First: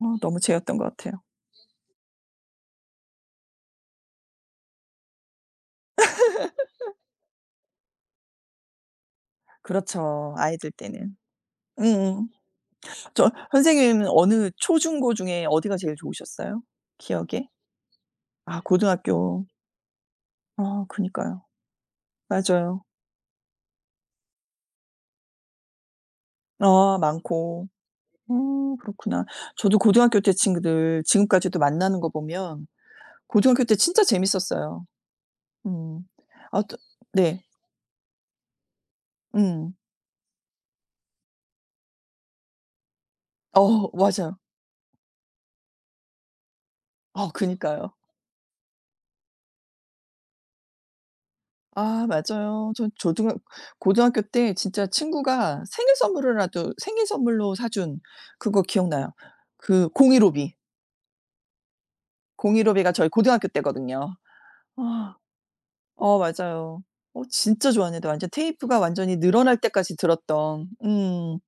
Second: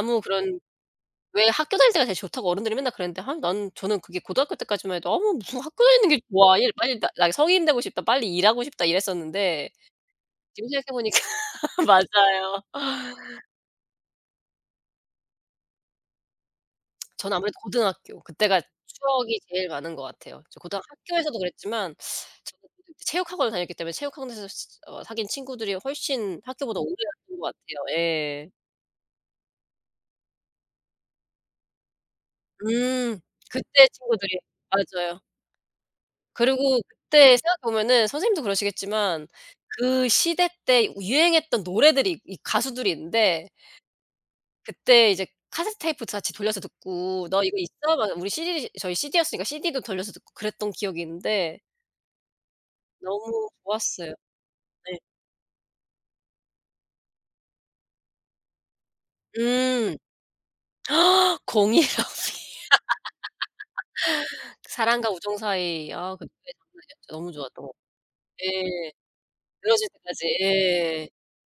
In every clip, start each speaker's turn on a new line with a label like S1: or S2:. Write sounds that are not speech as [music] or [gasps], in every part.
S1: 어 너무
S2: 그런
S1: 재었던 것 같아요.
S2: 왜 "학교 다닐 때가 제일 좋다."고 어른들이 맨날 그랬는데 아 나는 저는 그게 고등학교 때까지만 해도 '어머 무슨 학교 다니는 게 좋아. 일
S1: [laughs]
S2: 빨리 나 나 성인 되고 싶다. 빨리 일하고 싶다.' 이랬었는데
S1: 그렇죠,
S2: 지금
S1: 아이들
S2: 생각해
S1: 때는.
S2: 보니까
S1: 음음.
S2: 맞아요.
S1: 저 선생님은 어느 초중고 중에 어디가 제일 좋으셨어요,
S2: [smacks lips] 저는
S1: 기억에?
S2: 아무래도 고등학교 그때가
S1: 아
S2: 추억이
S1: 고등학교.
S2: 제일 많은 것 같아요. 저
S1: 어
S2: 고등학교에서도
S1: 그니까요.
S2: 그랬지만 [sucks teeth] 제가
S1: 맞아요.
S2: 그래도 체육 학원을 다녔기 때문에 체육 학원에서 스 어 사귄 친구들이 훨씬 학교보다
S1: 어
S2: 오래갔던 것
S1: 많고.
S2: 같아요. 예.
S1: 어 그렇구나. 저도 고등학교 때 친구들 지금까지도 만나는 거 보면
S2: 음.
S1: 고등학교 때
S2: 그때
S1: 진짜
S2: 친구들이.
S1: 재밌었어요.
S2: 맞아요.
S1: 음. 아 또
S2: 그리고 그때
S1: 네.
S2: 생각해 보면은 선생님도 그러시겠지만
S1: 음.
S2: 그 시대 때 유행했던 노래들이 이 가수들이 있는데
S1: 어. 맞아요.
S2: 그때 이제 카세트테이프 다 같이 돌려서 듣고
S1: 어
S2: "너 이거
S1: 그니까요.
S2: 있어?" 막 우리 CD 저희 CD였으니까 CD도 돌려서 듣고 그랬던 기억이 있는데
S1: 아 맞아요. 저 조등학
S2: 너무 좋았어요.
S1: 고등학교 때 진짜
S2: 네.
S1: 친구가 생일 선물으라도 생일 선물로 사준 그거 기억나요 그
S2: 음.
S1: 공일오비.
S2: [gasps] 공일오비.
S1: 공일오비가 저희 고등학교 때거든요.
S2: [laughs] 사랑과
S1: 아.
S2: 우정 사이. 아
S1: 어
S2: 그때 정말
S1: 맞아요. 어
S2: 너무 좋았죠.
S1: 진짜 좋았는데 완전 테이프가
S2: 예.
S1: 완전히 늘어날
S2: 늘어질
S1: 때까지
S2: 때까지.
S1: 들었던
S2: 예.
S1: 음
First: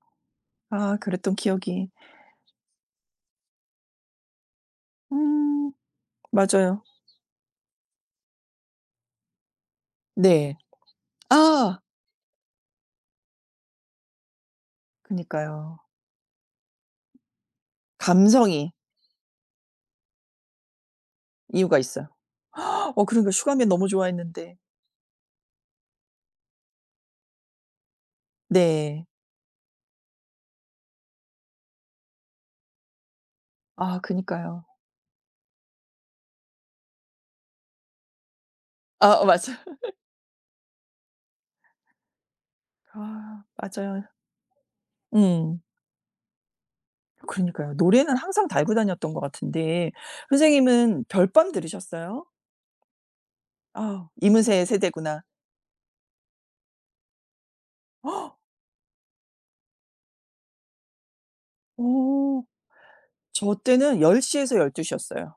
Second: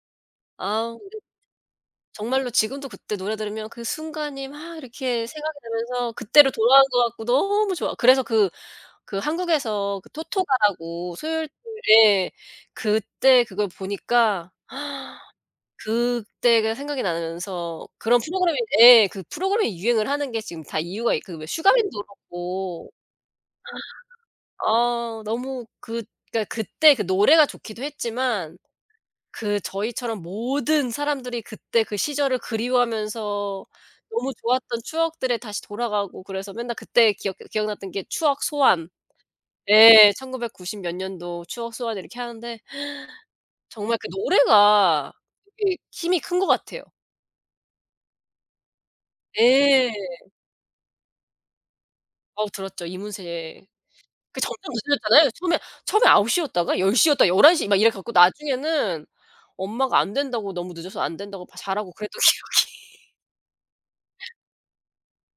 S2: 아
S1: 아
S2: 근데
S1: 그랬던 기억이.
S2: 정말로 지금도 그때 노래 들으면 그 순간이 막 이렇게 생각이
S1: 음.
S2: 나면서 그때로
S1: 맞아요.
S2: 돌아간 것 같고 너무 좋아. 그래서 그 그 한국에서 그
S1: 네.
S2: 토토가라고 수요일 토
S1: 아.
S2: 예. 그때 그걸 보니까 [gasps]
S1: 그니까요.
S2: 그때가 생각이 나면서 그런 프로그램이
S1: 감성이.
S2: 예 그 프로그램이 유행을 하는 게 지금 다 이유가 있 그 왜
S1: 이유가
S2: 슈가맨도
S1: 있어요.
S2: 그렇고
S1: [gasps] 어 그러니까요. 슈가맨 너무 좋아했는데.
S2: [gasps] 어 너무 그러니까 그때 그 노래가 좋기도 했지만
S1: 네.
S2: 그 저희처럼 모든 사람들이 그때 그 시절을 그리워하면서
S1: 아
S2: 너무
S1: 그니까요.
S2: 좋았던 추억들에 다시 돌아가고 그래서 맨날 그때 기억해 기억났던 게 추억 소환.
S1: 아 어 맞아. [laughs]
S2: 예 1990 몇 년도 추억 소환 이렇게 하는데
S1: 아
S2: [gasps] 정말
S1: 맞아요.
S2: 그 노래가
S1: 응.
S2: 되게 힘이 큰 것 같아요.
S1: 그러니까요. 노래는 항상 달고 다녔던 것
S2: 예.
S1: 같은데 선생님은 별밤 들으셨어요?
S2: 어우 들었죠. 이문세.
S1: 아.
S2: 그 점점
S1: 이문세의 세대구나.
S2: 늦어졌잖아요. 처음에 처음에 9 시였다가 10 시였다가 11 시 막 이래 갖고
S1: [gasps]
S2: 나중에는 엄마가 "안 된다."고 "너무 늦어서 안 된다."고 "빨리 자라."고 그랬던
S1: 어.
S2: 기억이.
S1: 저 때는 10 시에서 12 시였어요.